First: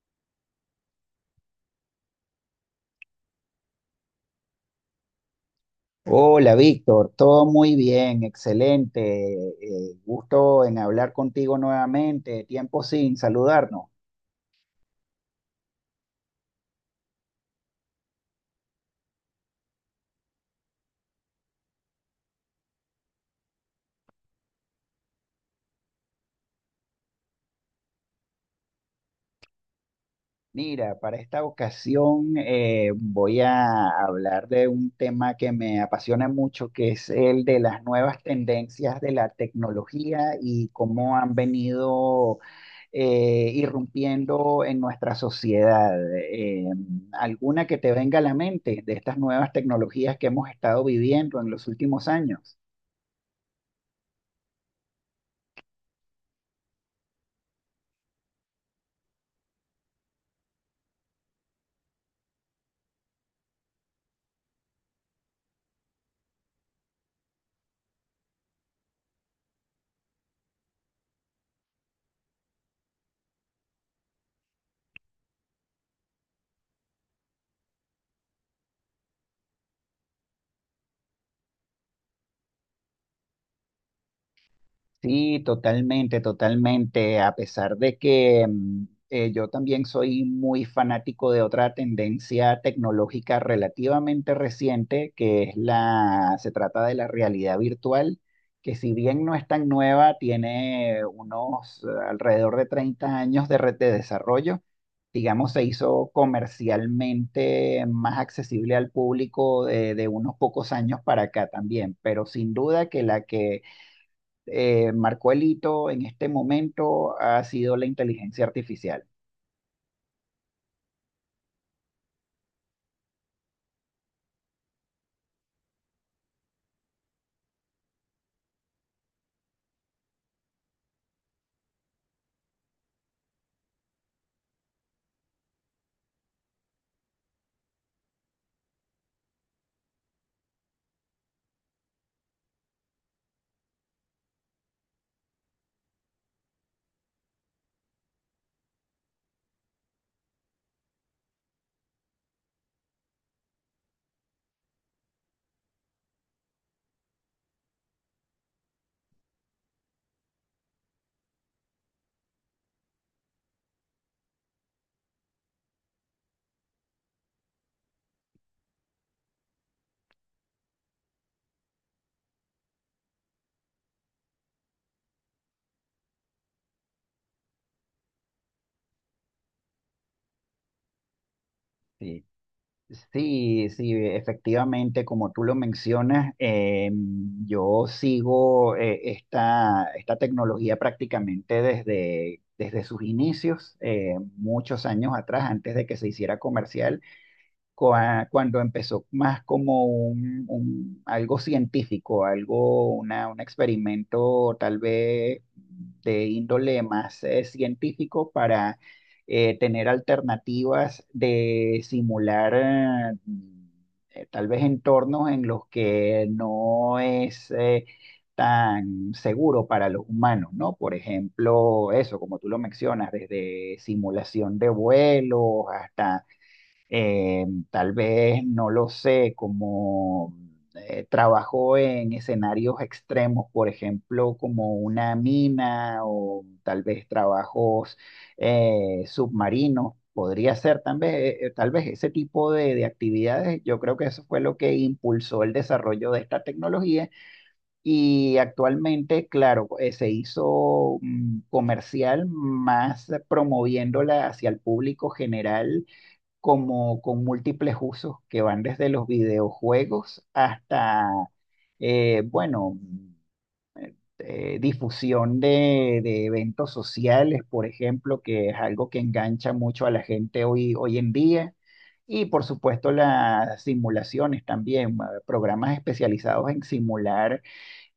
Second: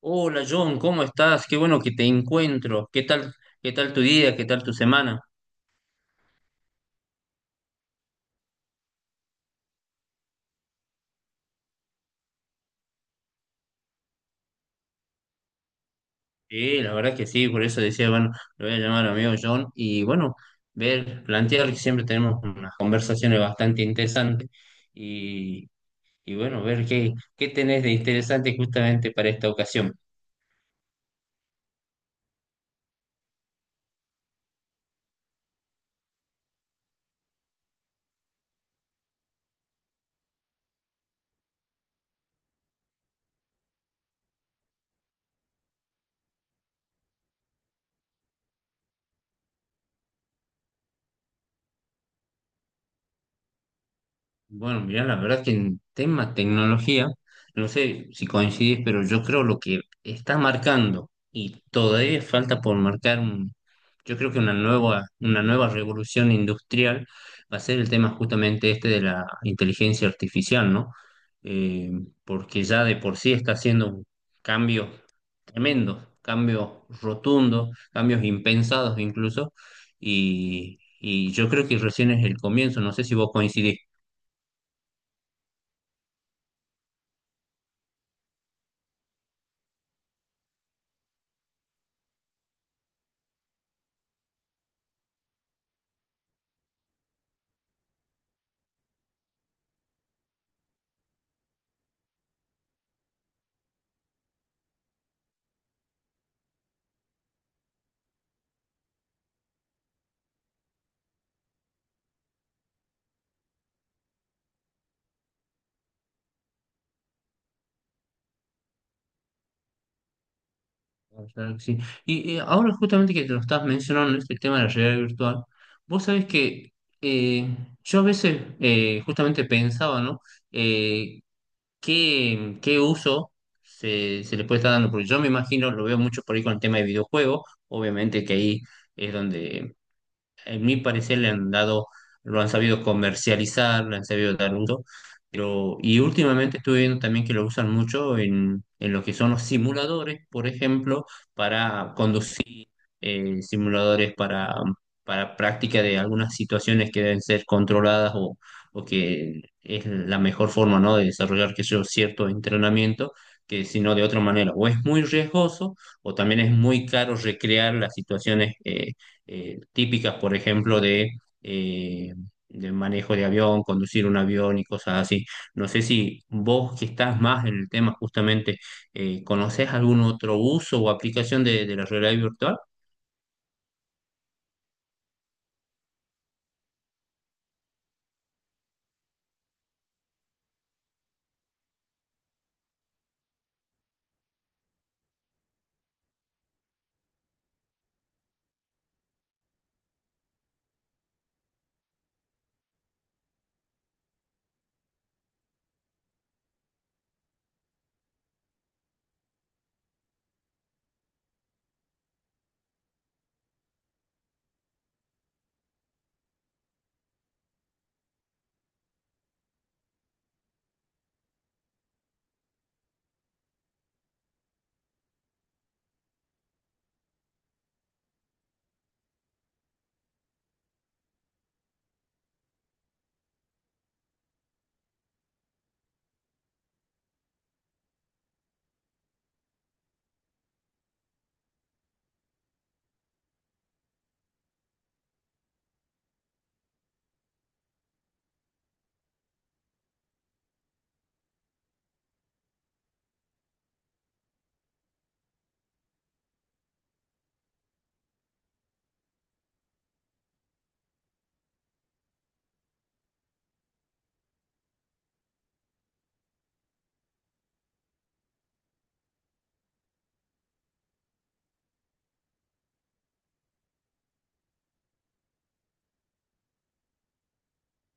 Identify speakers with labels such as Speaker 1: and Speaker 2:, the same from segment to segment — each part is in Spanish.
Speaker 1: Hola John, ¿cómo estás? Qué bueno que te encuentro. ¿Qué tal tu día? ¿Qué tal tu semana?
Speaker 2: Hola, Víctor, todo muy bien, excelente. Gusto en hablar contigo nuevamente. Tiempo sin saludarnos.
Speaker 1: Sí, la verdad que sí, por eso decía, bueno, lo voy a llamar a mi amigo John y bueno, ver, plantear que siempre tenemos unas conversaciones bastante interesantes y, y bueno, ver qué tenés de interesante justamente para esta ocasión.
Speaker 2: Mira, para esta ocasión voy a hablar de un tema que me apasiona mucho, que es el de las nuevas tendencias de la tecnología y cómo han venido irrumpiendo en nuestra sociedad. ¿Alguna que te venga a la mente de estas nuevas tecnologías que hemos estado viviendo en los últimos años?
Speaker 1: Bueno, mira, la verdad que en tema tecnología, no sé si coincidís, pero yo creo lo que está marcando y todavía falta por marcar un, yo creo que una nueva revolución industrial va a ser el tema justamente este de la inteligencia artificial, ¿no? Eh, Porque ya de por sí está haciendo un cambio tremendo, cambios rotundos, cambios impensados incluso, y yo creo que recién es el comienzo, no sé si vos coincidís.
Speaker 2: Sí, totalmente, totalmente. A pesar de que yo también soy muy fanático de otra tendencia tecnológica relativamente reciente, que es se trata de la realidad virtual, que si bien no es tan nueva, tiene unos alrededor de 30 años de red de desarrollo. Digamos, se hizo comercialmente más accesible al público de unos pocos años para acá también, pero sin duda que la que marcó el hito en este momento ha sido la inteligencia artificial.
Speaker 1: Ah, claro que sí. Y ahora justamente que te lo estás mencionando, este tema de la realidad virtual, vos sabés que eh, yo a veces justamente pensaba, ¿no? Eh, ¿qué uso se le puede estar dando? Porque yo me imagino, lo veo mucho por ahí con el tema de videojuegos, obviamente que ahí es donde en mi parecer le han dado, lo han sabido comercializar, le han sabido dar uso, pero y últimamente estuve viendo también que lo usan mucho en lo que son los simuladores, por ejemplo, para conducir eh, simuladores para, para práctica de algunas situaciones que deben ser controladas o que es la mejor forma, ¿no?, de desarrollar que yo cierto entrenamiento. Que si no de otra manera, o es muy riesgoso o también es muy caro recrear las situaciones típicas, por ejemplo, eh, de manejo de avión, conducir un avión y cosas así. No sé si vos que estás más en el tema justamente, ¿conocés algún otro uso o aplicación de la realidad
Speaker 2: Sí,
Speaker 1: virtual?
Speaker 2: sí, sí, efectivamente, como tú lo mencionas, yo sigo esta tecnología prácticamente desde sus inicios, muchos años atrás, antes de que se hiciera comercial. Cuando empezó más como un, algo científico, algo, una, un experimento tal vez de índole más científico para tener alternativas de simular tal vez entornos en los que no es... tan seguro para los humanos, ¿no? Por ejemplo, eso, como tú lo mencionas, desde simulación de vuelos hasta eh, tal vez, no lo sé, como trabajó en escenarios extremos, por ejemplo, como una mina o tal vez trabajos submarinos. Podría ser tal vez ese tipo de actividades. Yo creo que eso fue lo que impulsó el desarrollo de esta tecnología y actualmente, claro, se hizo comercial más promoviéndola hacia el público general como con múltiples usos que van desde los videojuegos hasta, bueno, difusión de eventos sociales, por ejemplo, que es algo que engancha mucho a la gente hoy, hoy en día. Y por supuesto las simulaciones también, programas especializados en simular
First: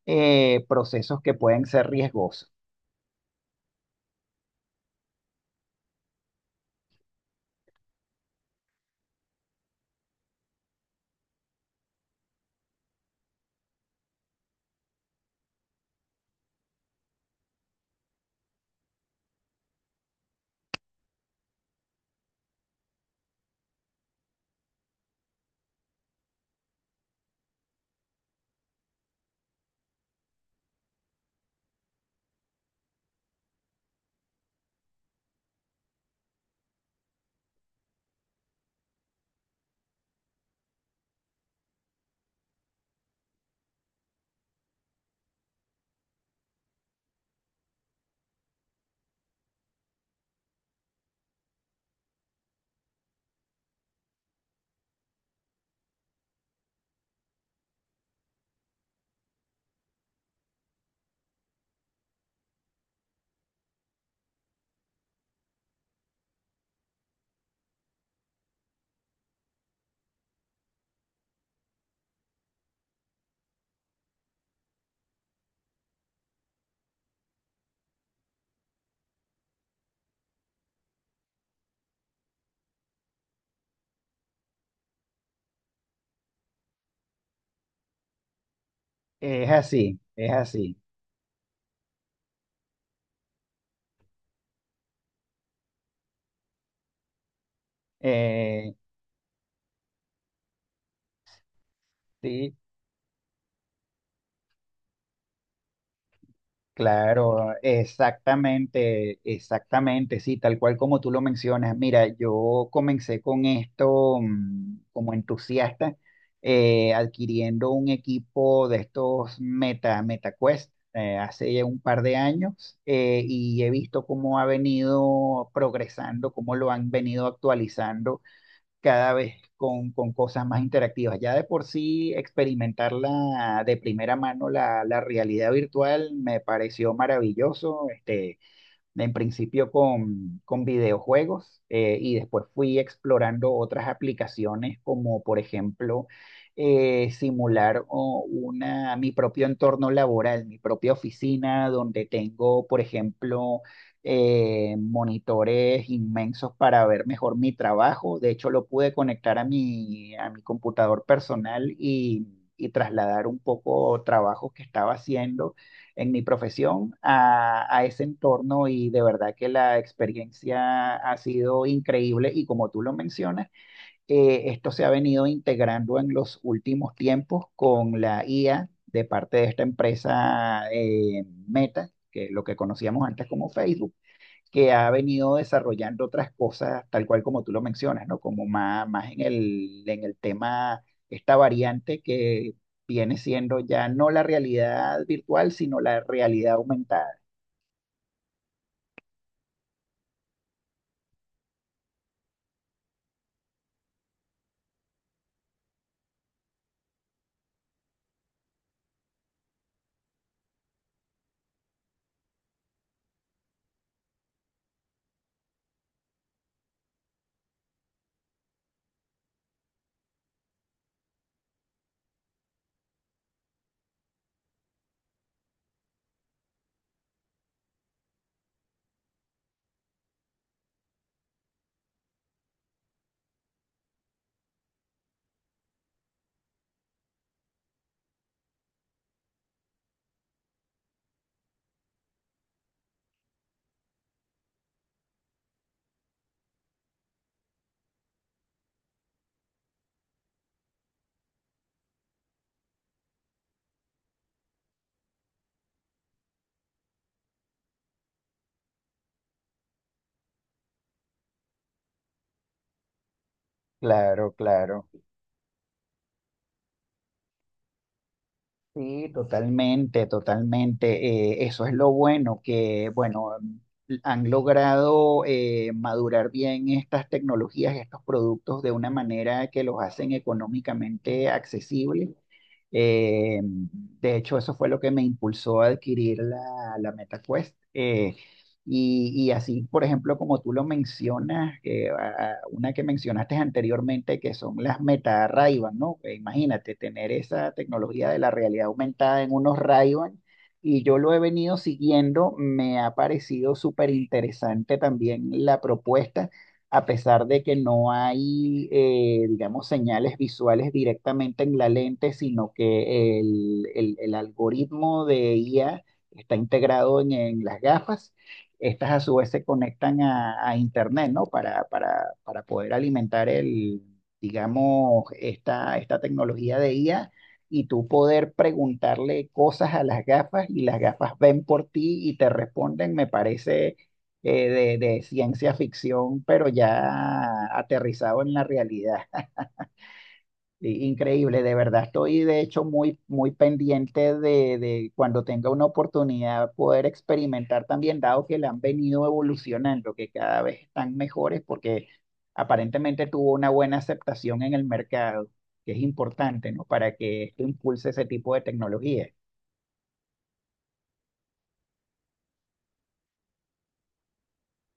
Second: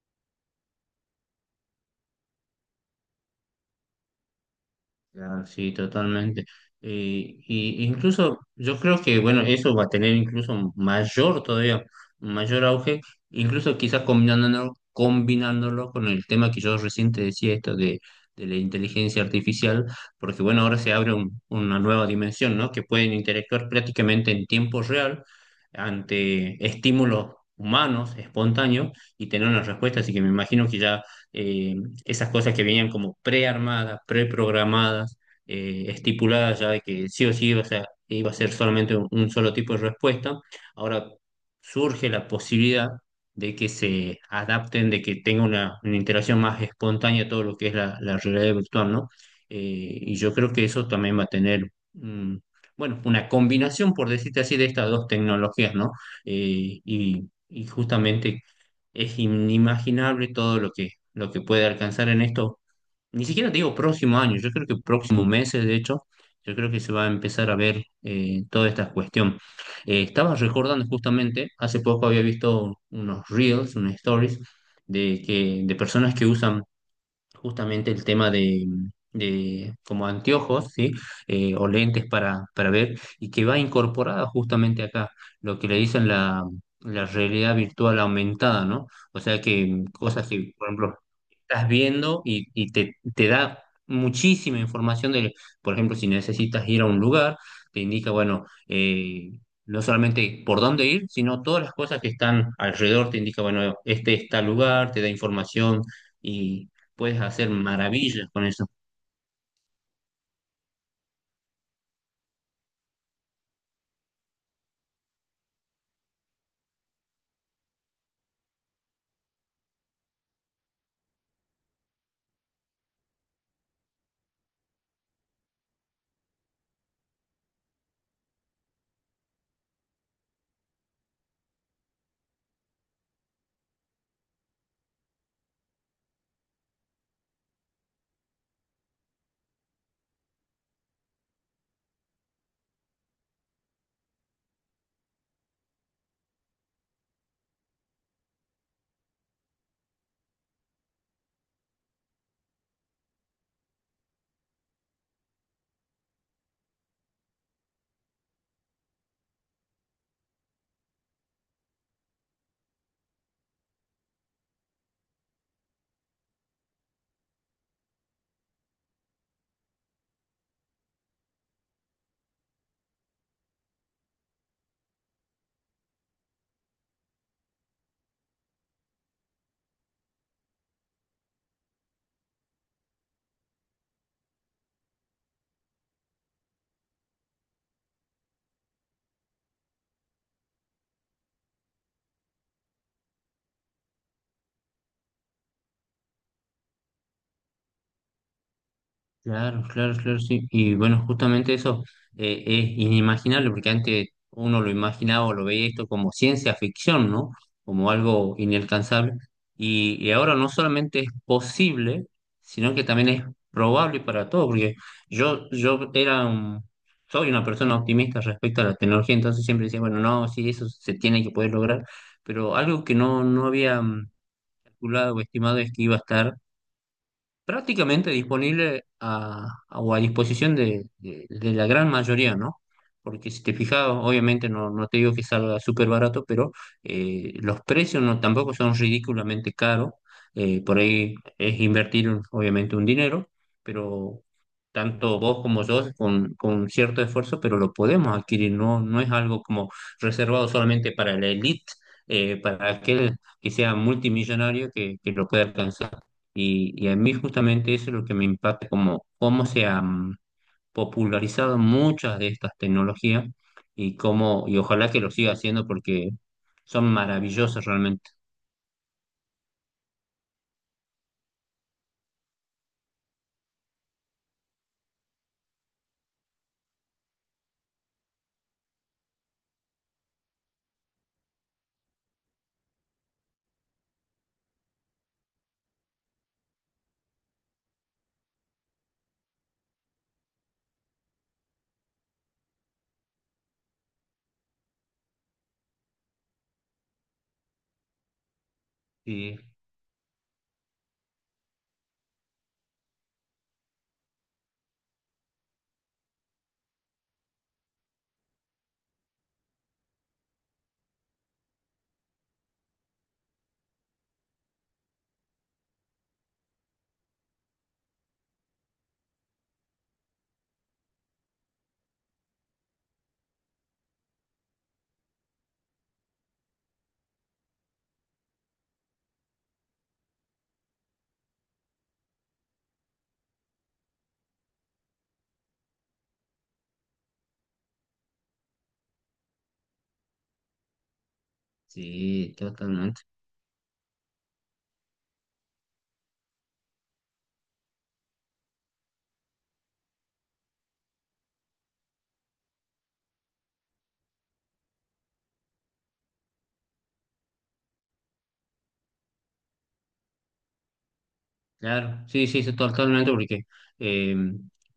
Speaker 2: procesos que pueden ser riesgosos.
Speaker 1: Ya, sí, totalmente. Y incluso yo creo que, bueno, eso va a tener incluso mayor todavía, mayor auge, incluso quizás combinándolo con el tema que yo recién te decía, esto de la inteligencia artificial, porque bueno, ahora se abre una nueva dimensión, ¿no? Que pueden interactuar prácticamente en tiempo real ante estímulos humanos, espontáneos, y tener una respuesta. Así que me imagino que ya eh, esas cosas que venían como prearmadas, preprogramadas, estipuladas ya de que sí o sí iba a ser solamente un solo tipo de respuesta. Ahora surge la posibilidad de que se adapten, de que tenga una interacción más espontánea todo lo que es la realidad virtual, ¿no? Y yo creo que eso también va a tener, bueno, una combinación, por decirte así, de estas dos tecnologías, ¿no? Y justamente es inimaginable todo lo que puede alcanzar en esto. Ni siquiera te digo próximo año, yo creo que próximos meses, de hecho, yo creo que se va a empezar a ver toda esta cuestión. Estaba recordando justamente, hace poco había visto unos reels, unas stories de personas que usan justamente el tema de como anteojos, ¿sí? O lentes para ver, y que va incorporada justamente acá, lo que le dicen la realidad virtual aumentada, ¿no? O sea
Speaker 2: Es
Speaker 1: que
Speaker 2: así,
Speaker 1: cosas
Speaker 2: es
Speaker 1: que, por
Speaker 2: así.
Speaker 1: ejemplo, estás viendo y te da muchísima información de, por ejemplo, si necesitas ir a un lugar, te indica, bueno,
Speaker 2: Eh,
Speaker 1: no solamente por dónde ir, sino todas las cosas que están
Speaker 2: sí,
Speaker 1: alrededor, te indica, bueno, este está lugar, te da información, y puedes hacer
Speaker 2: claro,
Speaker 1: maravillas con eso.
Speaker 2: exactamente, exactamente, sí, tal cual como tú lo mencionas. Mira, yo comencé con esto como entusiasta, adquiriendo un equipo de estos Meta, MetaQuest, hace ya un par de años, y he visto cómo ha venido progresando, cómo lo han venido actualizando cada vez con cosas más interactivas. Ya de por sí experimentar de primera mano la realidad virtual me pareció maravilloso. Este, en principio con videojuegos y después fui explorando otras aplicaciones como por ejemplo simular o, una, mi propio entorno laboral, mi propia oficina donde tengo por ejemplo monitores inmensos para ver mejor mi trabajo. De hecho lo pude conectar a mi computador personal y trasladar un poco trabajos que estaba haciendo en mi profesión a ese entorno y de verdad que la experiencia ha sido increíble y como tú lo mencionas, esto se ha venido integrando en los últimos tiempos con la IA de parte de esta empresa Meta, que es lo que conocíamos antes como Facebook, que ha venido desarrollando otras cosas, tal cual como tú lo mencionas, ¿no? Como más, más en el tema, esta variante que viene siendo ya no la realidad virtual, sino la realidad aumentada.
Speaker 1: Claro, claro, claro, sí. Y bueno, justamente eso es inimaginable, porque antes uno lo imaginaba o lo veía esto como ciencia ficción, ¿no? Como algo inalcanzable. Y ahora no solamente es posible, sino que también es probable para todo, porque yo era soy una persona optimista respecto a la tecnología, entonces siempre decía, bueno, no, sí, eso se tiene que poder lograr, pero algo que no había calculado o estimado es que iba a estar prácticamente disponible o a disposición de la gran mayoría, ¿no? Porque si te fijas, obviamente no, no te digo que salga súper barato, pero los precios no, tampoco son ridículamente caros. Por ahí es invertir, obviamente, un dinero, pero tanto vos como yo con cierto esfuerzo, pero lo podemos adquirir, no, no es algo como reservado solamente para la élite, para aquel que sea multimillonario que lo pueda alcanzar. Y a mí justamente eso es lo que me impacta, como cómo se han popularizado muchas de estas tecnologías
Speaker 2: Claro,
Speaker 1: y
Speaker 2: claro.
Speaker 1: ojalá que lo siga haciendo porque son maravillosas realmente.
Speaker 2: Sí, totalmente, totalmente. Eso es lo bueno, que bueno, han logrado madurar bien estas tecnologías, estos productos de una manera que los hacen económicamente accesibles. De hecho, eso fue lo que me impulsó a adquirir la MetaQuest. Y, y así, por ejemplo, como tú lo mencionas, que, ah, una que mencionaste anteriormente, que son las meta ray, ¿no? Que imagínate tener esa tecnología de la realidad aumentada en
Speaker 1: Sí,
Speaker 2: unos ray, y yo lo he venido siguiendo, me ha parecido súper interesante también la propuesta, a pesar de que no hay, digamos, señales visuales directamente en la lente, sino que el algoritmo de IA está integrado en las gafas, estas a su vez se conectan a Internet, ¿no? Para poder alimentar el, digamos, esta tecnología de IA y tú poder preguntarle cosas a las gafas, y las gafas ven por ti y te responden. Me parece de ciencia ficción, pero ya aterrizado en la realidad. Increíble, de verdad. Estoy
Speaker 1: sí,
Speaker 2: de hecho muy,
Speaker 1: totalmente.
Speaker 2: muy pendiente de cuando tenga una oportunidad poder experimentar también, dado que la han venido evolucionando, que cada vez están mejores porque aparentemente tuvo una buena aceptación en el mercado, que es importante, ¿no? Para que esto impulse ese tipo de tecnología.
Speaker 1: Claro, sí, sí, sí, totalmente porque eh,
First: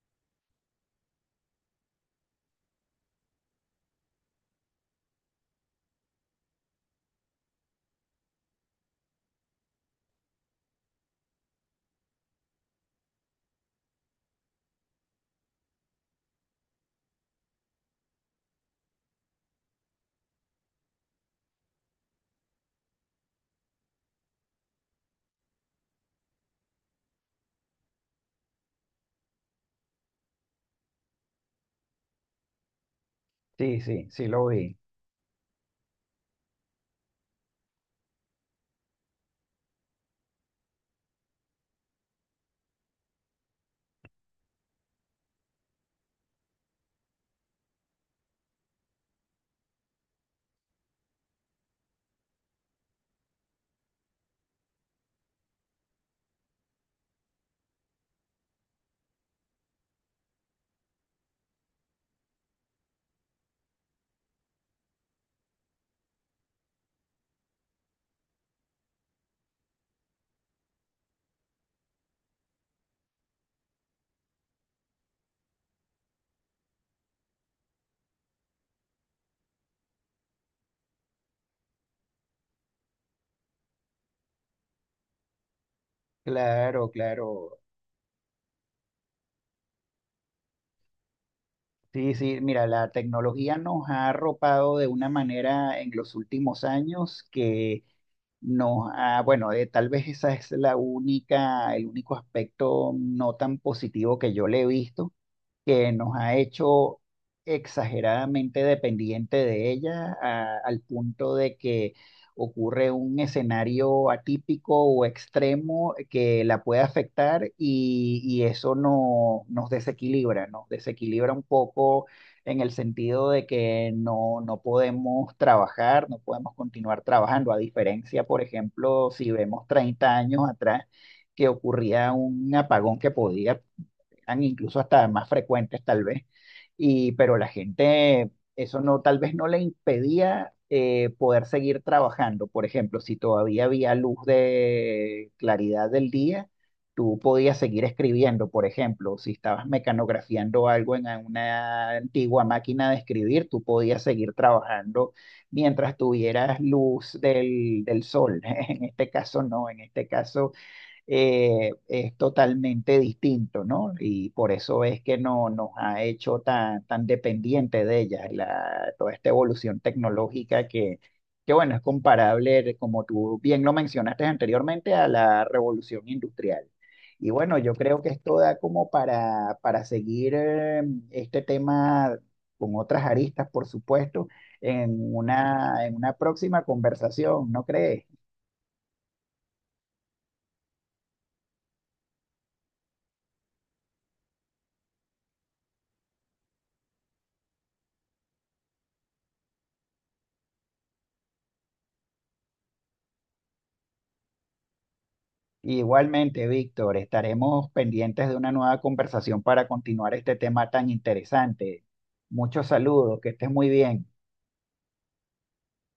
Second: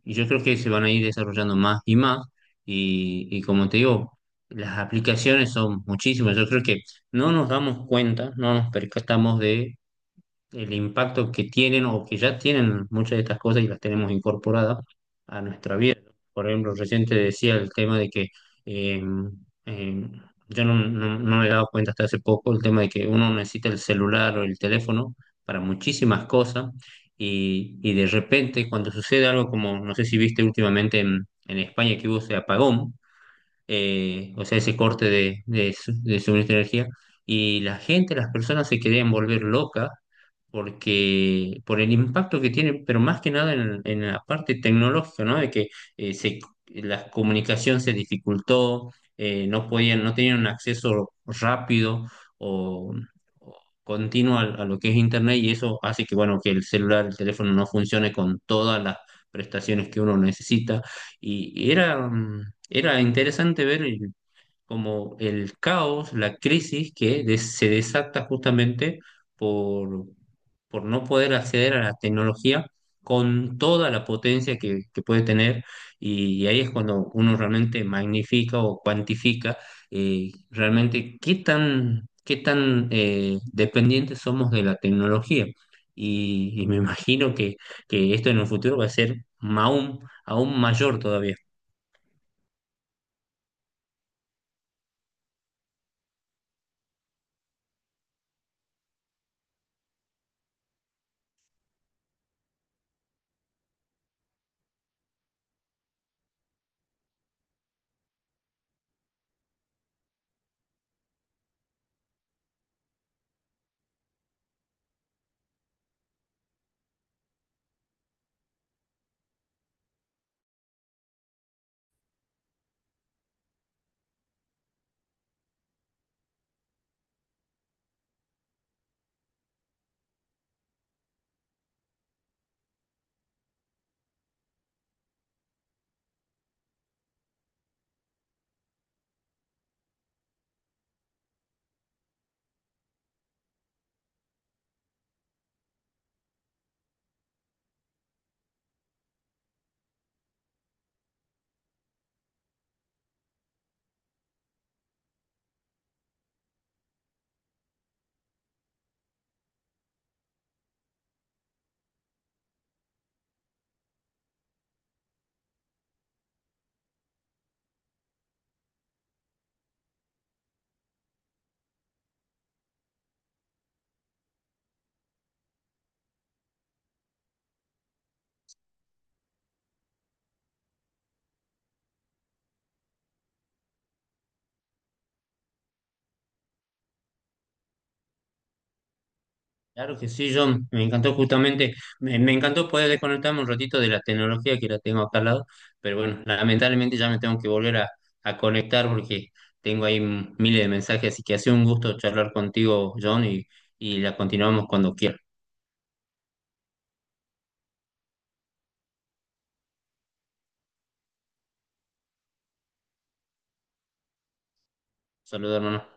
Speaker 1: yo creo que se van a ir desarrollando más y más y como te digo, las aplicaciones son muchísimas. Yo creo que no nos damos cuenta, no nos percatamos de el impacto que tienen o que ya tienen muchas de estas cosas y las tenemos incorporadas a nuestra vida. Por ejemplo, recién te decía el tema de que eh, eh, yo no me he dado cuenta hasta hace poco el tema de que uno necesita el celular o el teléfono para muchísimas cosas y de repente cuando sucede algo como, no sé si viste últimamente en España que hubo ese apagón,
Speaker 2: Sí, sí, sí
Speaker 1: o
Speaker 2: lo
Speaker 1: sea, ese
Speaker 2: vi.
Speaker 1: corte de suministro de energía, y la gente, las personas se querían volver locas porque por el impacto que tiene, pero más que nada en la parte tecnológica, ¿no? De que eh, se, la comunicación se dificultó, no podían, no tenían un acceso rápido o, o continuo a lo que es Internet y eso hace que, bueno, que el celular, el teléfono no funcione con todas las prestaciones que uno necesita. Y, y era, mm, Era interesante ver el- como el caos, la crisis que se desata justamente por, por no poder acceder a la tecnología con toda la potencia que puede tener y, ahí es cuando uno realmente magnifica o cuantifica realmente qué tan dependientes somos de la tecnología. Y me
Speaker 2: Claro,
Speaker 1: imagino
Speaker 2: claro.
Speaker 1: que esto en el futuro va a ser aún, aún mayor todavía.
Speaker 2: Sí, sí, mira, la tecnología nos ha arropado de una manera en los últimos años que nos ha, bueno, tal vez esa es el único aspecto no tan positivo que yo le he visto, que nos ha hecho exageradamente dependiente de ella, al punto de que ocurre un escenario atípico o extremo que la puede afectar y eso no, nos desequilibra un poco en el sentido de que no, no podemos trabajar, no podemos continuar trabajando, a diferencia, por ejemplo, si vemos 30 años atrás que ocurría un apagón que podía, eran incluso hasta más frecuentes tal vez, y, pero la gente eso no, tal vez no le impedía poder seguir trabajando. Por ejemplo, si todavía había luz de claridad del día, tú podías seguir escribiendo, por ejemplo, si estabas mecanografiando algo en una antigua máquina de escribir, tú podías seguir trabajando mientras tuvieras luz del, del sol. En este caso no, en este caso es totalmente distinto, ¿no? Y por eso es que no, nos ha hecho tan, tan dependientes de ellas toda esta evolución tecnológica que, bueno, es comparable, como tú bien lo mencionaste anteriormente, a la revolución industrial. Y bueno, yo creo que esto da como para seguir este tema con otras aristas, por supuesto, en una próxima conversación, ¿no crees?
Speaker 1: Claro que sí, John, me encantó justamente, me encantó poder desconectarme un ratito de la tecnología que la tengo acá al lado, pero bueno, lamentablemente ya me tengo que volver a conectar porque tengo ahí miles de mensajes, así que ha sido un gusto charlar contigo, John, y la continuamos cuando quiera.
Speaker 2: Igualmente, Víctor, estaremos pendientes de una nueva conversación para continuar este tema tan interesante. Muchos saludos, que estés muy bien.
Speaker 1: Saludos, hermano.